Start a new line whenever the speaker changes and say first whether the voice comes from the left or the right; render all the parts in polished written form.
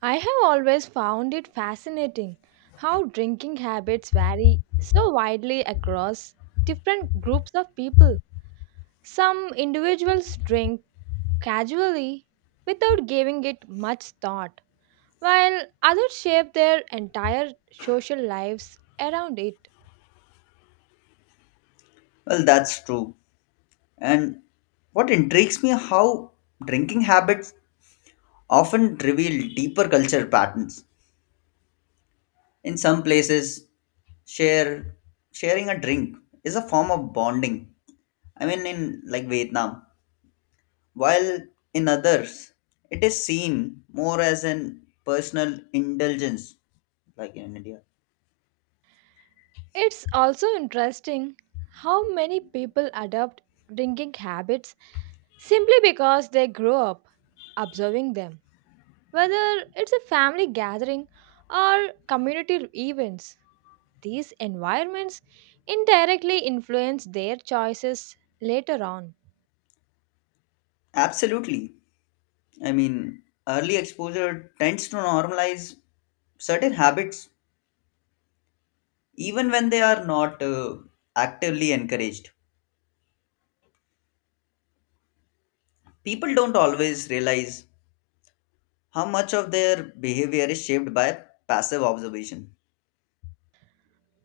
right: I have always found it fascinating how drinking habits vary so widely across different groups of people. Some individuals drink casually without giving it much thought, while others shape their entire social lives around it.
left: Well, that's true. And what intrigues me how drinking habits often reveal deeper culture patterns. In some places, share sharing a drink is a form of bonding. I mean in like Vietnam, while in others it is seen more as an personal indulgence like in India.
right: It's also interesting how many people adopt drinking habits simply because they grow up observing them. Whether it's a family gathering or community events, these environments indirectly influence their choices later on.
left: Absolutely. I mean, early exposure tends to normalize certain habits even when they are not actively encouraged. People don't always realize how much of their behavior is shaped by passive observation.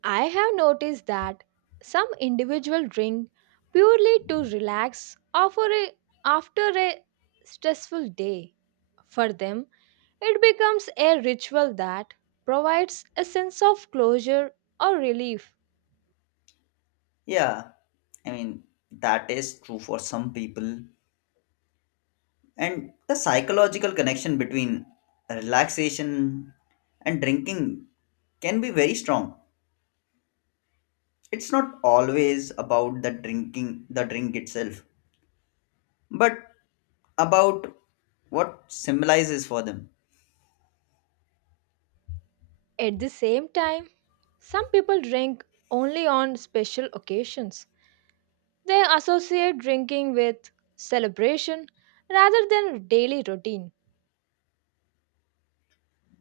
right: I have noticed that some individuals drink purely to relax after a stressful day. For them, it becomes a ritual that provides a sense of closure or relief.
left: Yeah, I mean, that is true for some people. And the psychological connection between relaxation and drinking can be very strong. It's not always about the drink itself, but about what symbolizes for them.
right: At the same time, some people drink only on special occasions. They associate drinking with celebration rather than daily routine.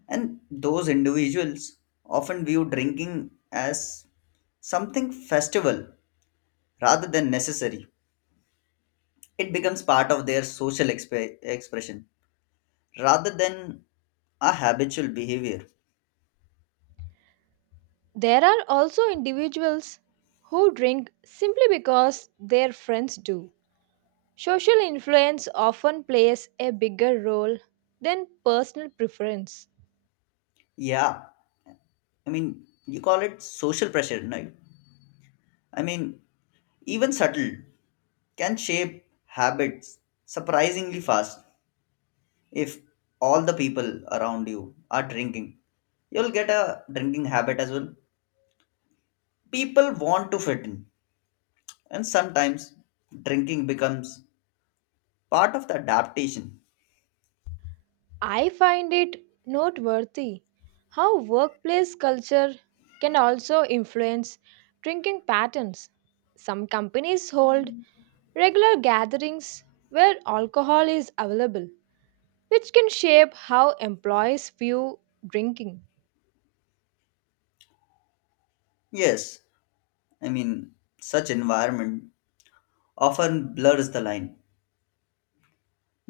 left: And those individuals often view drinking as something festival rather than necessary. It becomes part of their social expression rather than a habitual behavior.
right: There are also individuals who drink simply because their friends do. Social influence often plays a bigger role than personal preference.
left: Yeah, I mean, you call it social pressure, right? I mean, even subtle can shape habits surprisingly fast. If all the people around you are drinking, you'll get a drinking habit as well. People want to fit in, and sometimes drinking becomes part of the adaptation.
right: I find it noteworthy how workplace culture can also influence drinking patterns. Some companies hold regular gatherings where alcohol is available, which can shape how employees view drinking.
left: Yes, I mean, such environment often blurs the line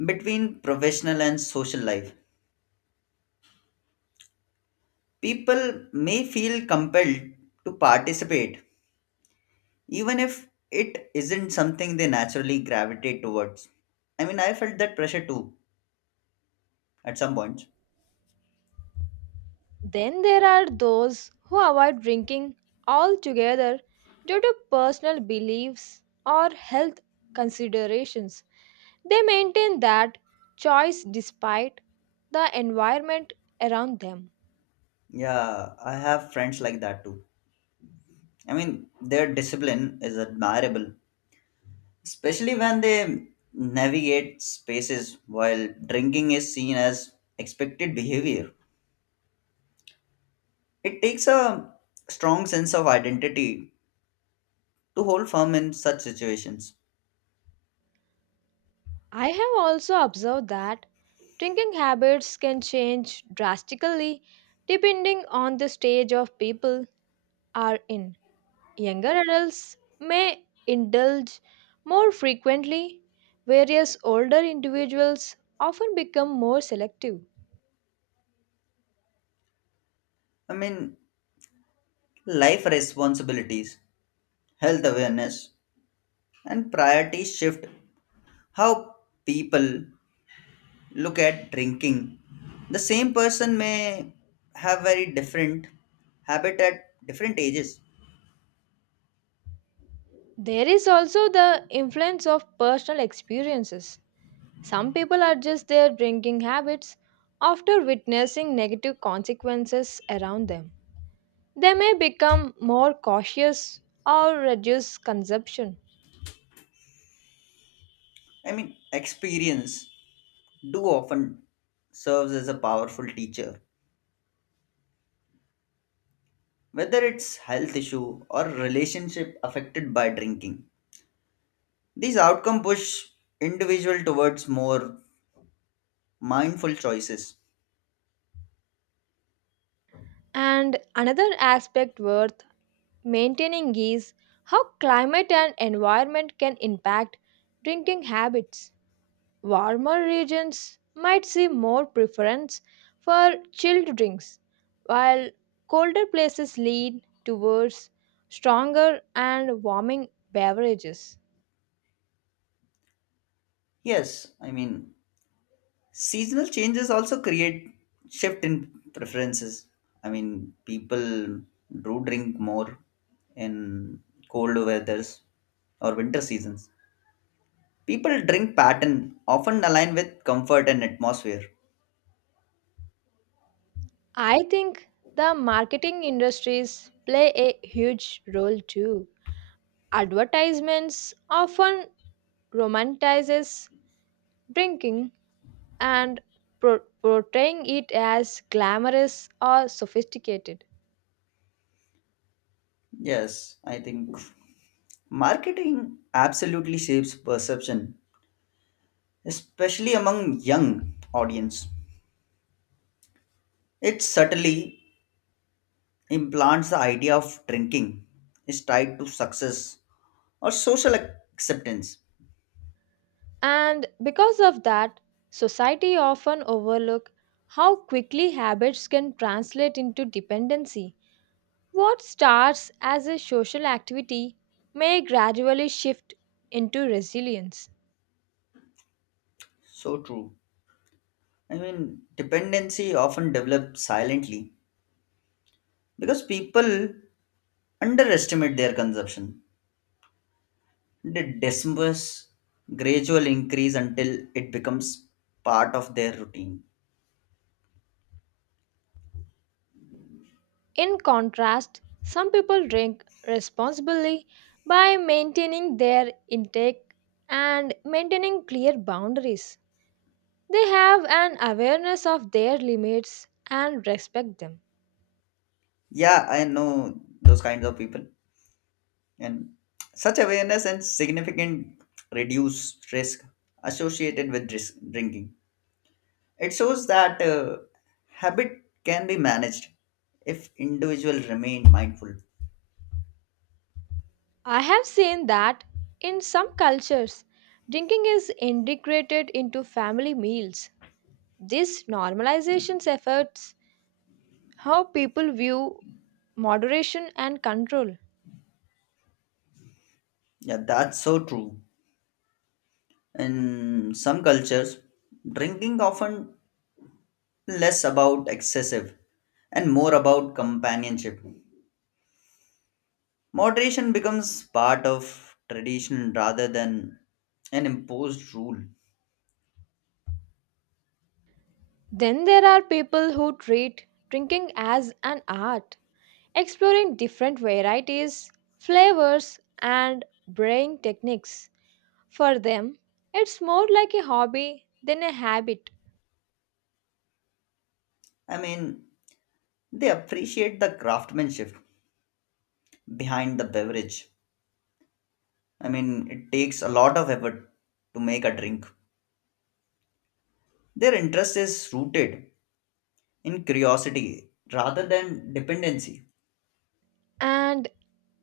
left: between professional and social life. People may feel compelled to participate even if it isn't something they naturally gravitate towards. I mean, I felt that pressure too at some point.
right: Then there are those who avoid drinking altogether due to personal beliefs or health considerations. They maintain that choice despite the environment around them.
left: Yeah, I have friends like that too. I mean, their discipline is admirable, especially when they navigate spaces while drinking is seen as expected behavior. It takes a strong sense of identity to hold firm in such situations.
right: I have also observed that drinking habits can change drastically depending on the stage of people are in. Younger adults may indulge more frequently, whereas older individuals often become more selective.
left: I mean, life responsibilities, health awareness, and priorities shift how people look at drinking. The same person may have very different habit at different ages.
right: There is also the influence of personal experiences. Some people adjust their drinking habits after witnessing negative consequences around them. They may become more cautious or reduce consumption.
left: I mean, experience do often serves as a powerful teacher, whether it's health issue or relationship affected by drinking. These outcome push individual towards more mindful choices.
right: And another aspect worth maintaining is how climate and environment can impact drinking habits. Warmer regions might see more preference for chilled drinks, while colder places lean towards stronger and warming beverages.
left: Yes, I mean seasonal changes also create shift in preferences. I mean people do drink more in cold weathers or winter seasons. People drink pattern often align with comfort and atmosphere.
right: I think the marketing industries play a huge role too. Advertisements often romanticizes drinking and portraying it as glamorous or sophisticated.
left: Yes, I think marketing absolutely shapes perception, especially among young audience. It subtly implants the idea of drinking is tied to success or social acceptance.
right: And because of that, society often overlook how quickly habits can translate into dependency. What starts as a social activity may gradually shift into resilience.
left: So true. I mean, dependency often develops silently because people underestimate their consumption. They dismiss gradual increase until it becomes part of their routine.
right: In contrast, some people drink responsibly by maintaining their intake and maintaining clear boundaries. They have an awareness of their limits and respect them.
left: Yeah, I know those kinds of people. And such awareness and significant reduce risk associated with risk drinking. It shows that habit can be managed if individuals remain mindful.
right: I have seen that in some cultures, drinking is integrated into family meals. This normalization efforts how people view moderation and control.
left: Yeah, that's so true. In some cultures, drinking often less about excessive and more about companionship. Moderation becomes part of tradition rather than an imposed rule.
right: Then there are people who treat drinking as an art, exploring different varieties, flavors, and brewing techniques. For them, it's more like a hobby than a habit.
left: I mean, they appreciate the craftsmanship behind the beverage. I mean, it takes a lot of effort to make a drink. Their interest is rooted in curiosity rather than dependency.
right: And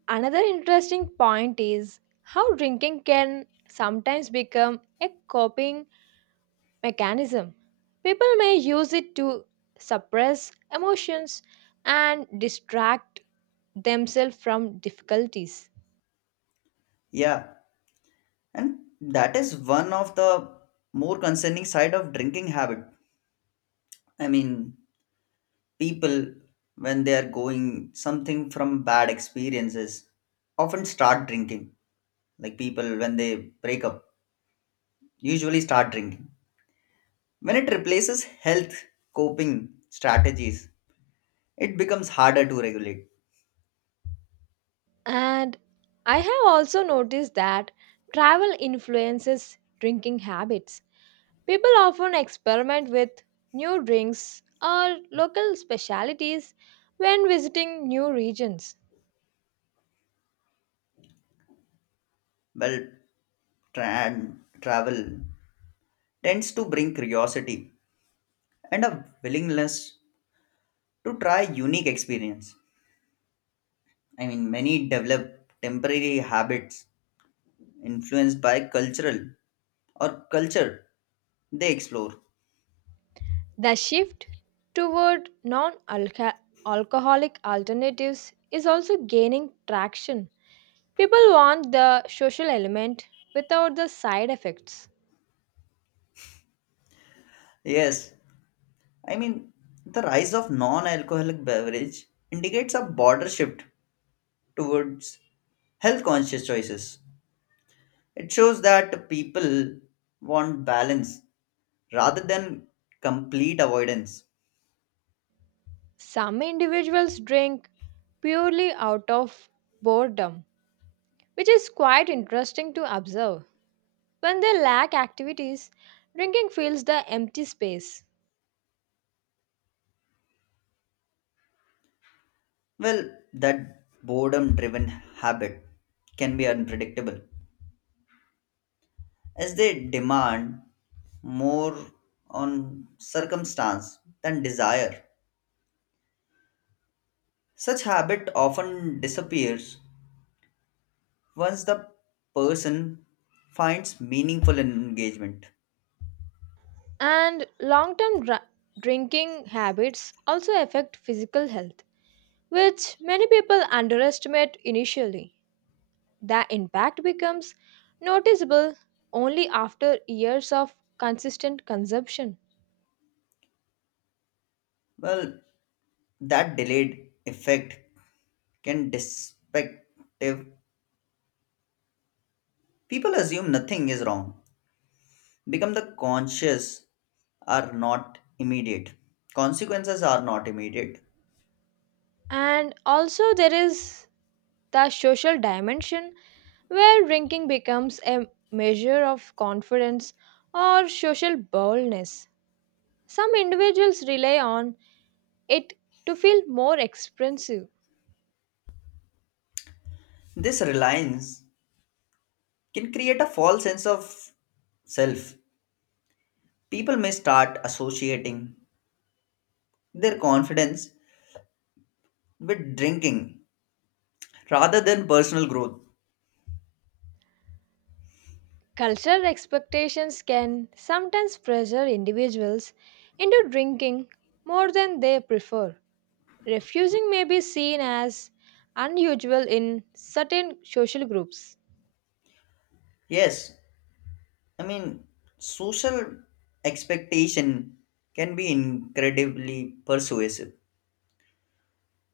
right: another interesting point is how drinking can sometimes become a coping mechanism. People may use it to suppress emotions and distract themselves from difficulties.
left: Yeah, and that is one of the more concerning side of drinking habit. I mean, people when they are going something from bad experiences often start drinking. Like people when they break up, usually start drinking. When it replaces health coping strategies, it becomes harder to regulate.
right: And I have also noticed that travel influences drinking habits. People often experiment with new drinks or local specialties when visiting new regions.
left: Well, tra- travel tends to bring curiosity and a willingness to try unique experience. I mean, many develop temporary habits influenced by cultural or culture they explore.
right: The shift toward non alcoholic alternatives is also gaining traction. People want the social element without the side effects.
left: Yes, I mean, the rise of non-alcoholic beverage indicates a border shift towards health conscious choices. It shows that people want balance rather than complete avoidance.
right: Some individuals drink purely out of boredom, which is quite interesting to observe. When they lack activities, drinking fills the empty space.
left: Well, that boredom driven habit can be unpredictable as they demand more on circumstance than desire. Such habit often disappears once the person finds meaningful engagement.
right: And long term drinking habits also affect physical health, which many people underestimate initially. The impact becomes noticeable only after years of consistent consumption.
left: Well, that delayed effect can destructive. People assume nothing is wrong. Become the conscious are not immediate. Consequences are not immediate.
right: And also, there is the social dimension where drinking becomes a measure of confidence or social boldness. Some individuals rely on it to feel more expressive.
left: This reliance can create a false sense of self. People may start associating their confidence with drinking rather than personal growth.
right: Cultural expectations can sometimes pressure individuals into drinking more than they prefer. Refusing may be seen as unusual in certain social groups.
left: Yes, I mean, social expectation can be incredibly persuasive.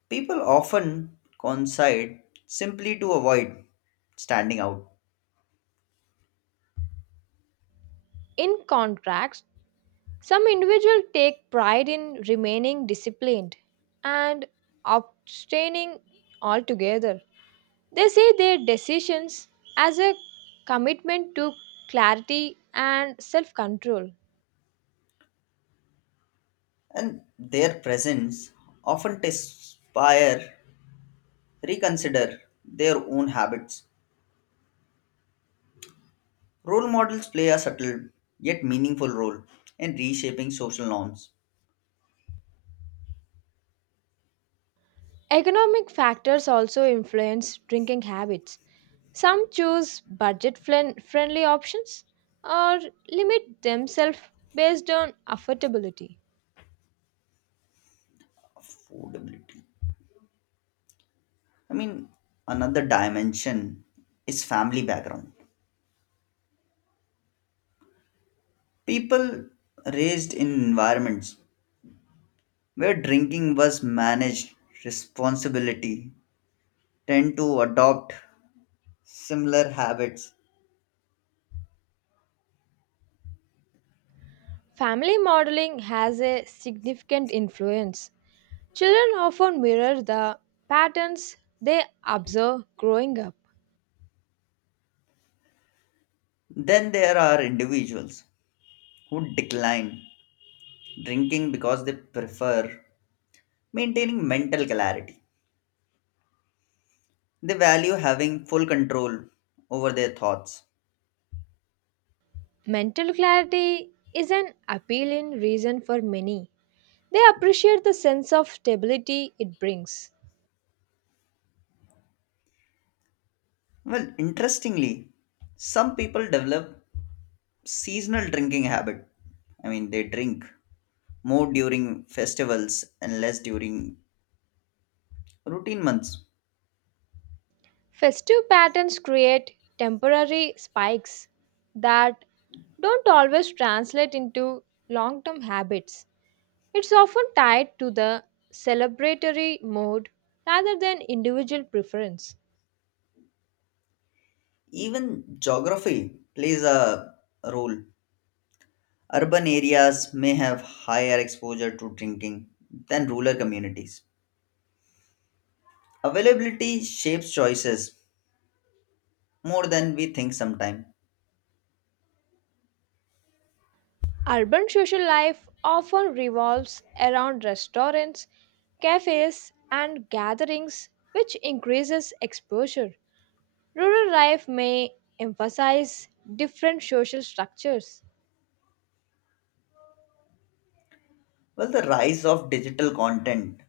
left: People often coincide simply to avoid standing out,
right: In contrast, some individuals take pride in remaining disciplined and abstaining altogether. They see their decisions as a commitment to clarity and self control.
left: and their presence often inspire reconsider their own habits. Role models play a subtle yet meaningful role in reshaping social norms.
right: Economic factors also influence drinking habits. Some choose friendly options or limit themselves based on affordability.
left: Affordability. I mean, another dimension is family background. People raised in environments where drinking was managed responsibility tend to adopt similar habits.
right: Family modeling has a significant influence. Children often mirror the patterns they observe growing up.
left: Then there are individuals who decline drinking because they prefer maintaining mental clarity. They value having full control over their thoughts.
right: Mental clarity is an appealing reason for many. They appreciate the sense of stability it brings.
left: Well, interestingly, some people develop seasonal drinking habit. I mean, they drink more during festivals and less during routine months.
right: Festive patterns create temporary spikes that don't always translate into long term habits. It's often tied to the celebratory mode rather than individual preference.
left: Even geography plays a role. Urban areas may have higher exposure to drinking than rural communities. Availability shapes choices more than we think sometimes.
right: Urban social life often revolves around restaurants, cafes, and gatherings, which increases exposure. Rural life may emphasize different social structures.
left: Well, the rise of digital content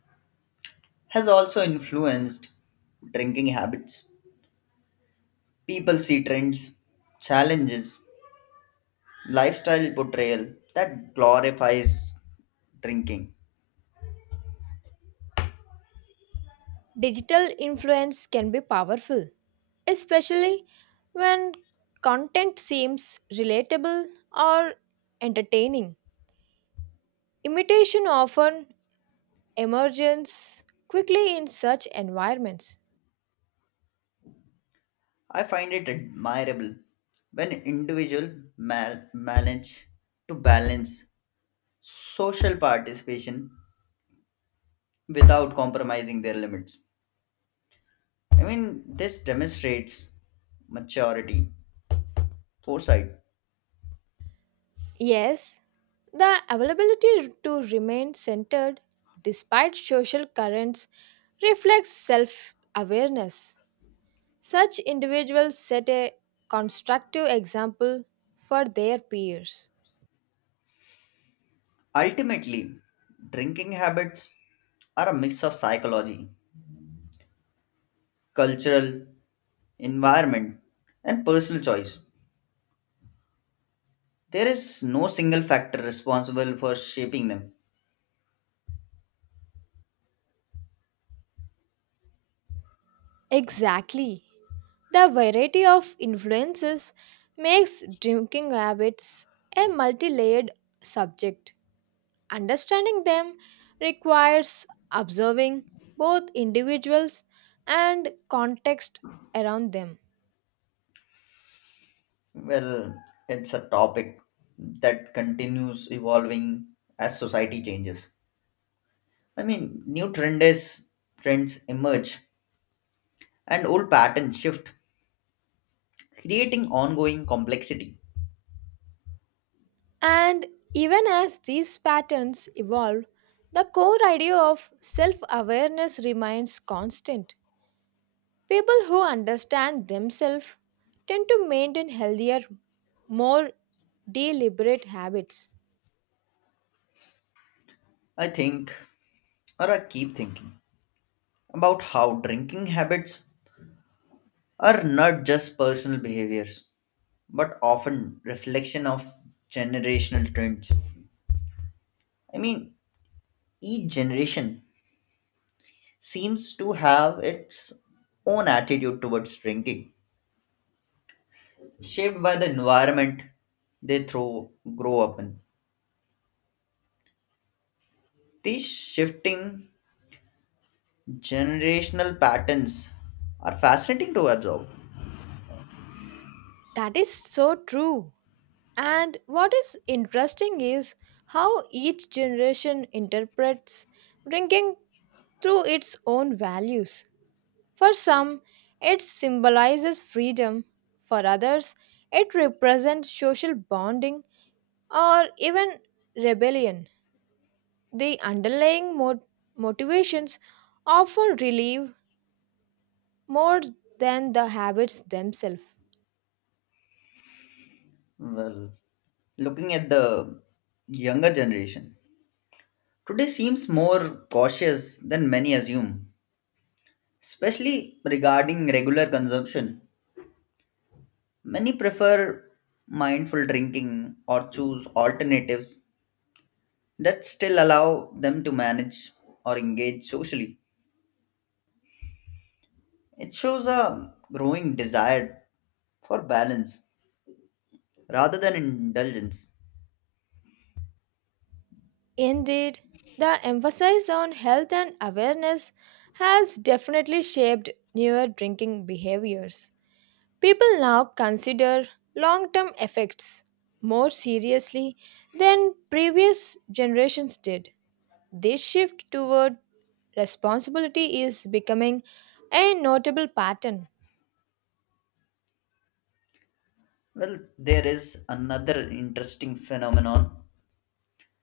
left: has also influenced drinking habits. People see trends, challenges, lifestyle portrayal that glorifies drinking.
right: Digital influence can be powerful, especially when content seems relatable or entertaining. Imitation often emerges quickly in such environments.
left: I find it admirable when individual manage to balance social participation without compromising their limits. I mean, this demonstrates maturity, foresight.
right: Yes, the availability to remain centered despite social currents reflects self awareness. Such individuals set a constructive example for their peers.
left: Ultimately, drinking habits are a mix of psychology, cultural, environment, and personal choice. There is no single factor responsible for shaping them.
right: Exactly. The variety of influences makes drinking habits a multi layered subject. Understanding them requires observing both individuals and context around them.
left: Well, it's a topic that continues evolving as society changes. I mean, trends emerge and old patterns shift, creating ongoing complexity.
right: And even as these patterns evolve, the core idea of self awareness remains constant. People who understand themselves tend to maintain healthier, more deliberate habits.
left: I think, I keep thinking about how drinking habits are not just personal behaviors, but often reflection of generational trends. I mean, each generation seems to have its own attitude towards drinking, shaped by the environment they throw, grow up in. These shifting generational patterns are fascinating to observe.
right: That is so true. And what is interesting is how each generation interprets drinking through its own values. For some, it symbolizes freedom, for others, it represents social bonding or even rebellion. The underlying motivations often relieve more than the habits themselves.
left: Well, looking at the younger generation, today seems more cautious than many assume, especially regarding regular consumption. Many prefer mindful drinking or choose alternatives that still allow them to manage or engage socially. It shows a growing desire for balance rather than indulgence.
right: Indeed, the emphasis on health and awareness has definitely shaped newer drinking behaviors. People now consider long term effects more seriously than previous generations did. This shift toward responsibility is becoming a notable pattern.
left: Well, there is another interesting phenomenon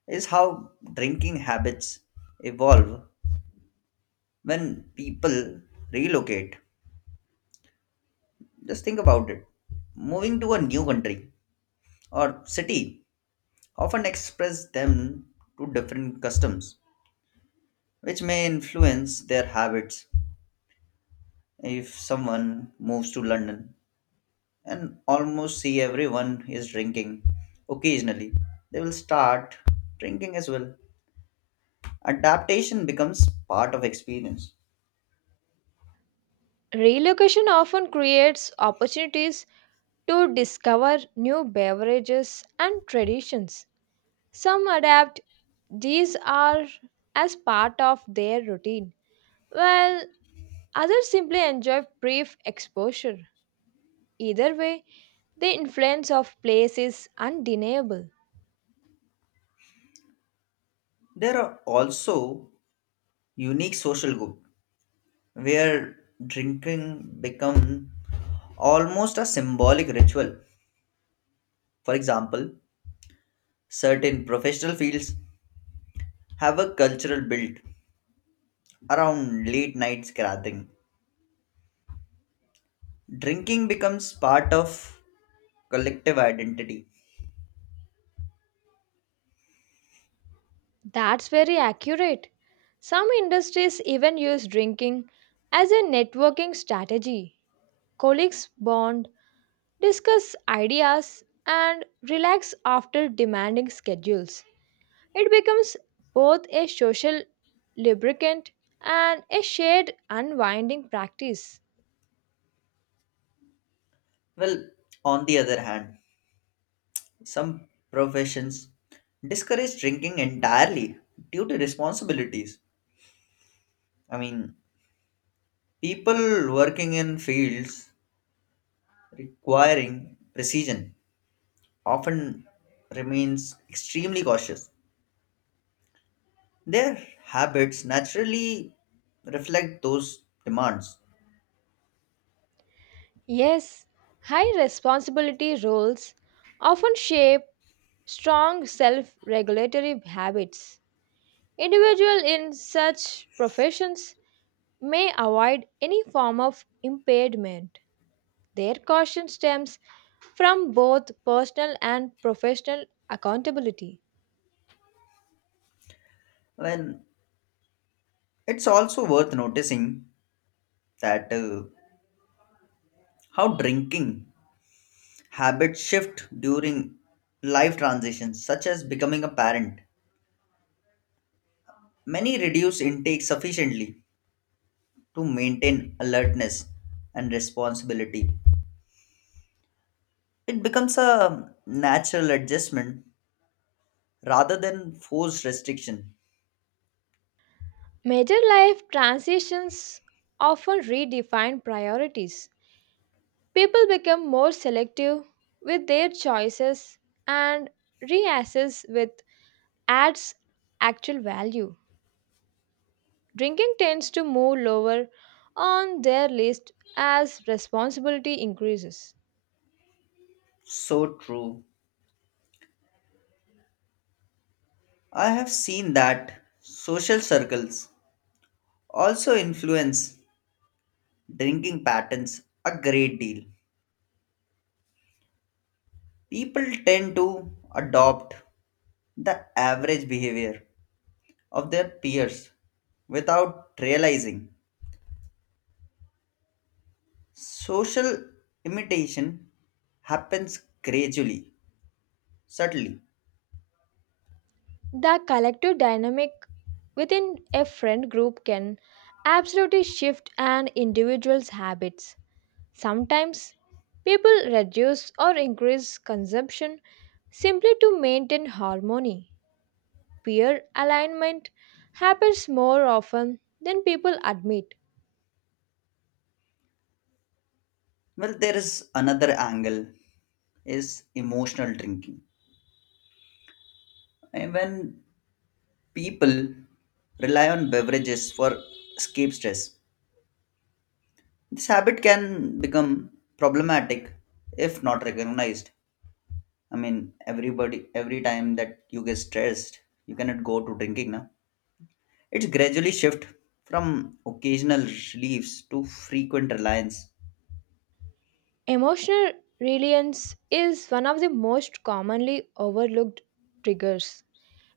left: is how drinking habits evolve when people relocate. Just think about it. Moving to a new country or city often express them to different customs, which may influence their habits. If someone moves to London and almost see everyone is drinking occasionally, they will start drinking as well. Adaptation becomes part of experience.
right: Relocation often creates opportunities to discover new beverages and traditions. Some adapt These are as part of their routine, while others simply enjoy brief exposure. Either way, the influence of place is undeniable.
left: There are also unique social group where drinking become almost a symbolic ritual. For example, certain professional fields have a cultural build around late night scrapping. Drinking becomes part of collective identity.
right: That's very accurate. Some industries even use drinking as a networking strategy. Colleagues bond, discuss ideas, and relax after demanding schedules. It becomes both a social lubricant and a shared unwinding practice.
left: Well, on the other hand, some professions discourage drinking entirely due to responsibilities. I mean, people working in fields requiring precision often remains extremely cautious. Their habits naturally reflect those demands.
right: Yes, high responsibility roles often shape strong self regulatory habits. Individuals in such professions may avoid any form of impairment. Their caution stems from both personal and professional accountability.
left: When it's also worth noticing that how drinking habits shift during life transitions, such as becoming a parent. Many reduce intake sufficiently to maintain alertness and responsibility. It becomes a natural adjustment rather than forced restriction.
right: Major life transitions often redefine priorities. People become more selective with their choices and reassess with adds actual value. Drinking tends to move lower on their list as responsibility increases.
left: So true. I have seen that social circles also influence drinking patterns a great deal. People tend to adopt the average behavior of their peers without realizing. Social imitation happens gradually, subtly.
right: The collective dynamic within a friend group can absolutely shift an individual's habits. Sometimes people reduce or increase consumption simply to maintain harmony. Peer alignment happens more often than people admit.
left: Well, there is another angle is emotional drinking. And when people rely on beverages for escape stress, this habit can become problematic if not recognized. I mean, everybody, every time that you get stressed, you cannot go to drinking now. It's gradually shift from occasional reliefs to frequent reliance.
right: Emotional reliance is one of the most commonly overlooked triggers.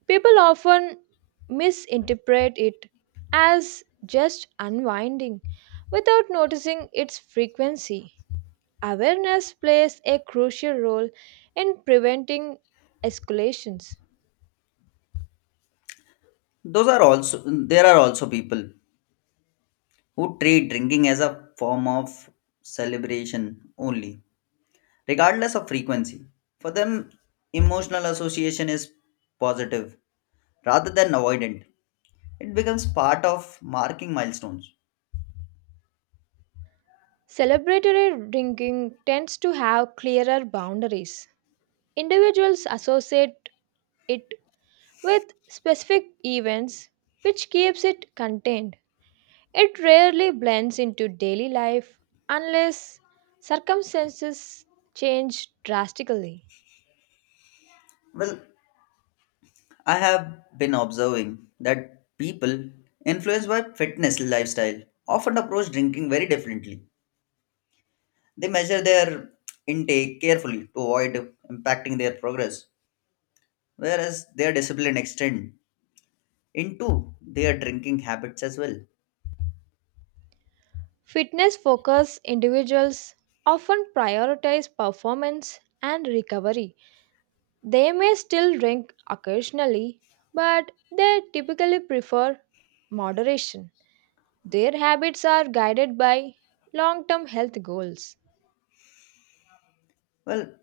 right: People often misinterpret it as just unwinding without noticing its frequency. Awareness plays a crucial role in preventing escalations.
left: Those are also there are also people who treat drinking as a form of celebration only, regardless of frequency. For them, emotional association is positive rather than avoidant. It becomes part of marking milestones.
right: Celebratory drinking tends to have clearer boundaries. Individuals associate it with specific events, which keeps it contained. It rarely blends into daily life unless circumstances change drastically.
left: Well, I have been observing that people influenced by fitness lifestyle often approach drinking very differently. They measure their intake carefully to avoid impacting their progress, whereas their discipline extend into their drinking habits as well.
right: Fitness focused individuals often prioritize performance and recovery. They may still drink occasionally, but they typically prefer moderation. Their habits are guided by long term health goals.
left: Well,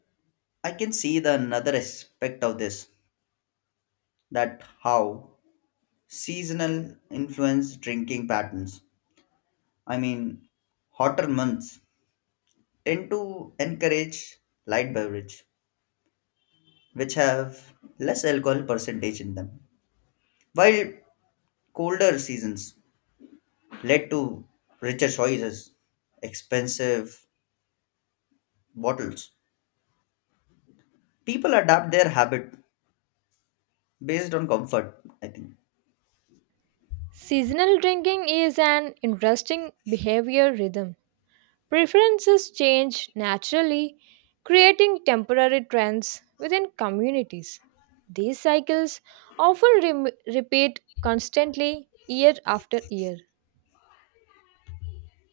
left: I can see the another aspect of this that how seasonal influence drinking patterns. I mean, hotter months tend to encourage light beverage which have less alcohol percentage in them, while colder seasons led to richer choices, expensive bottles. People adapt their habit based on comfort, I think.
right: Seasonal drinking is an interesting behavior rhythm. Preferences change naturally, creating temporary trends within communities. These cycles often repeat constantly year after year.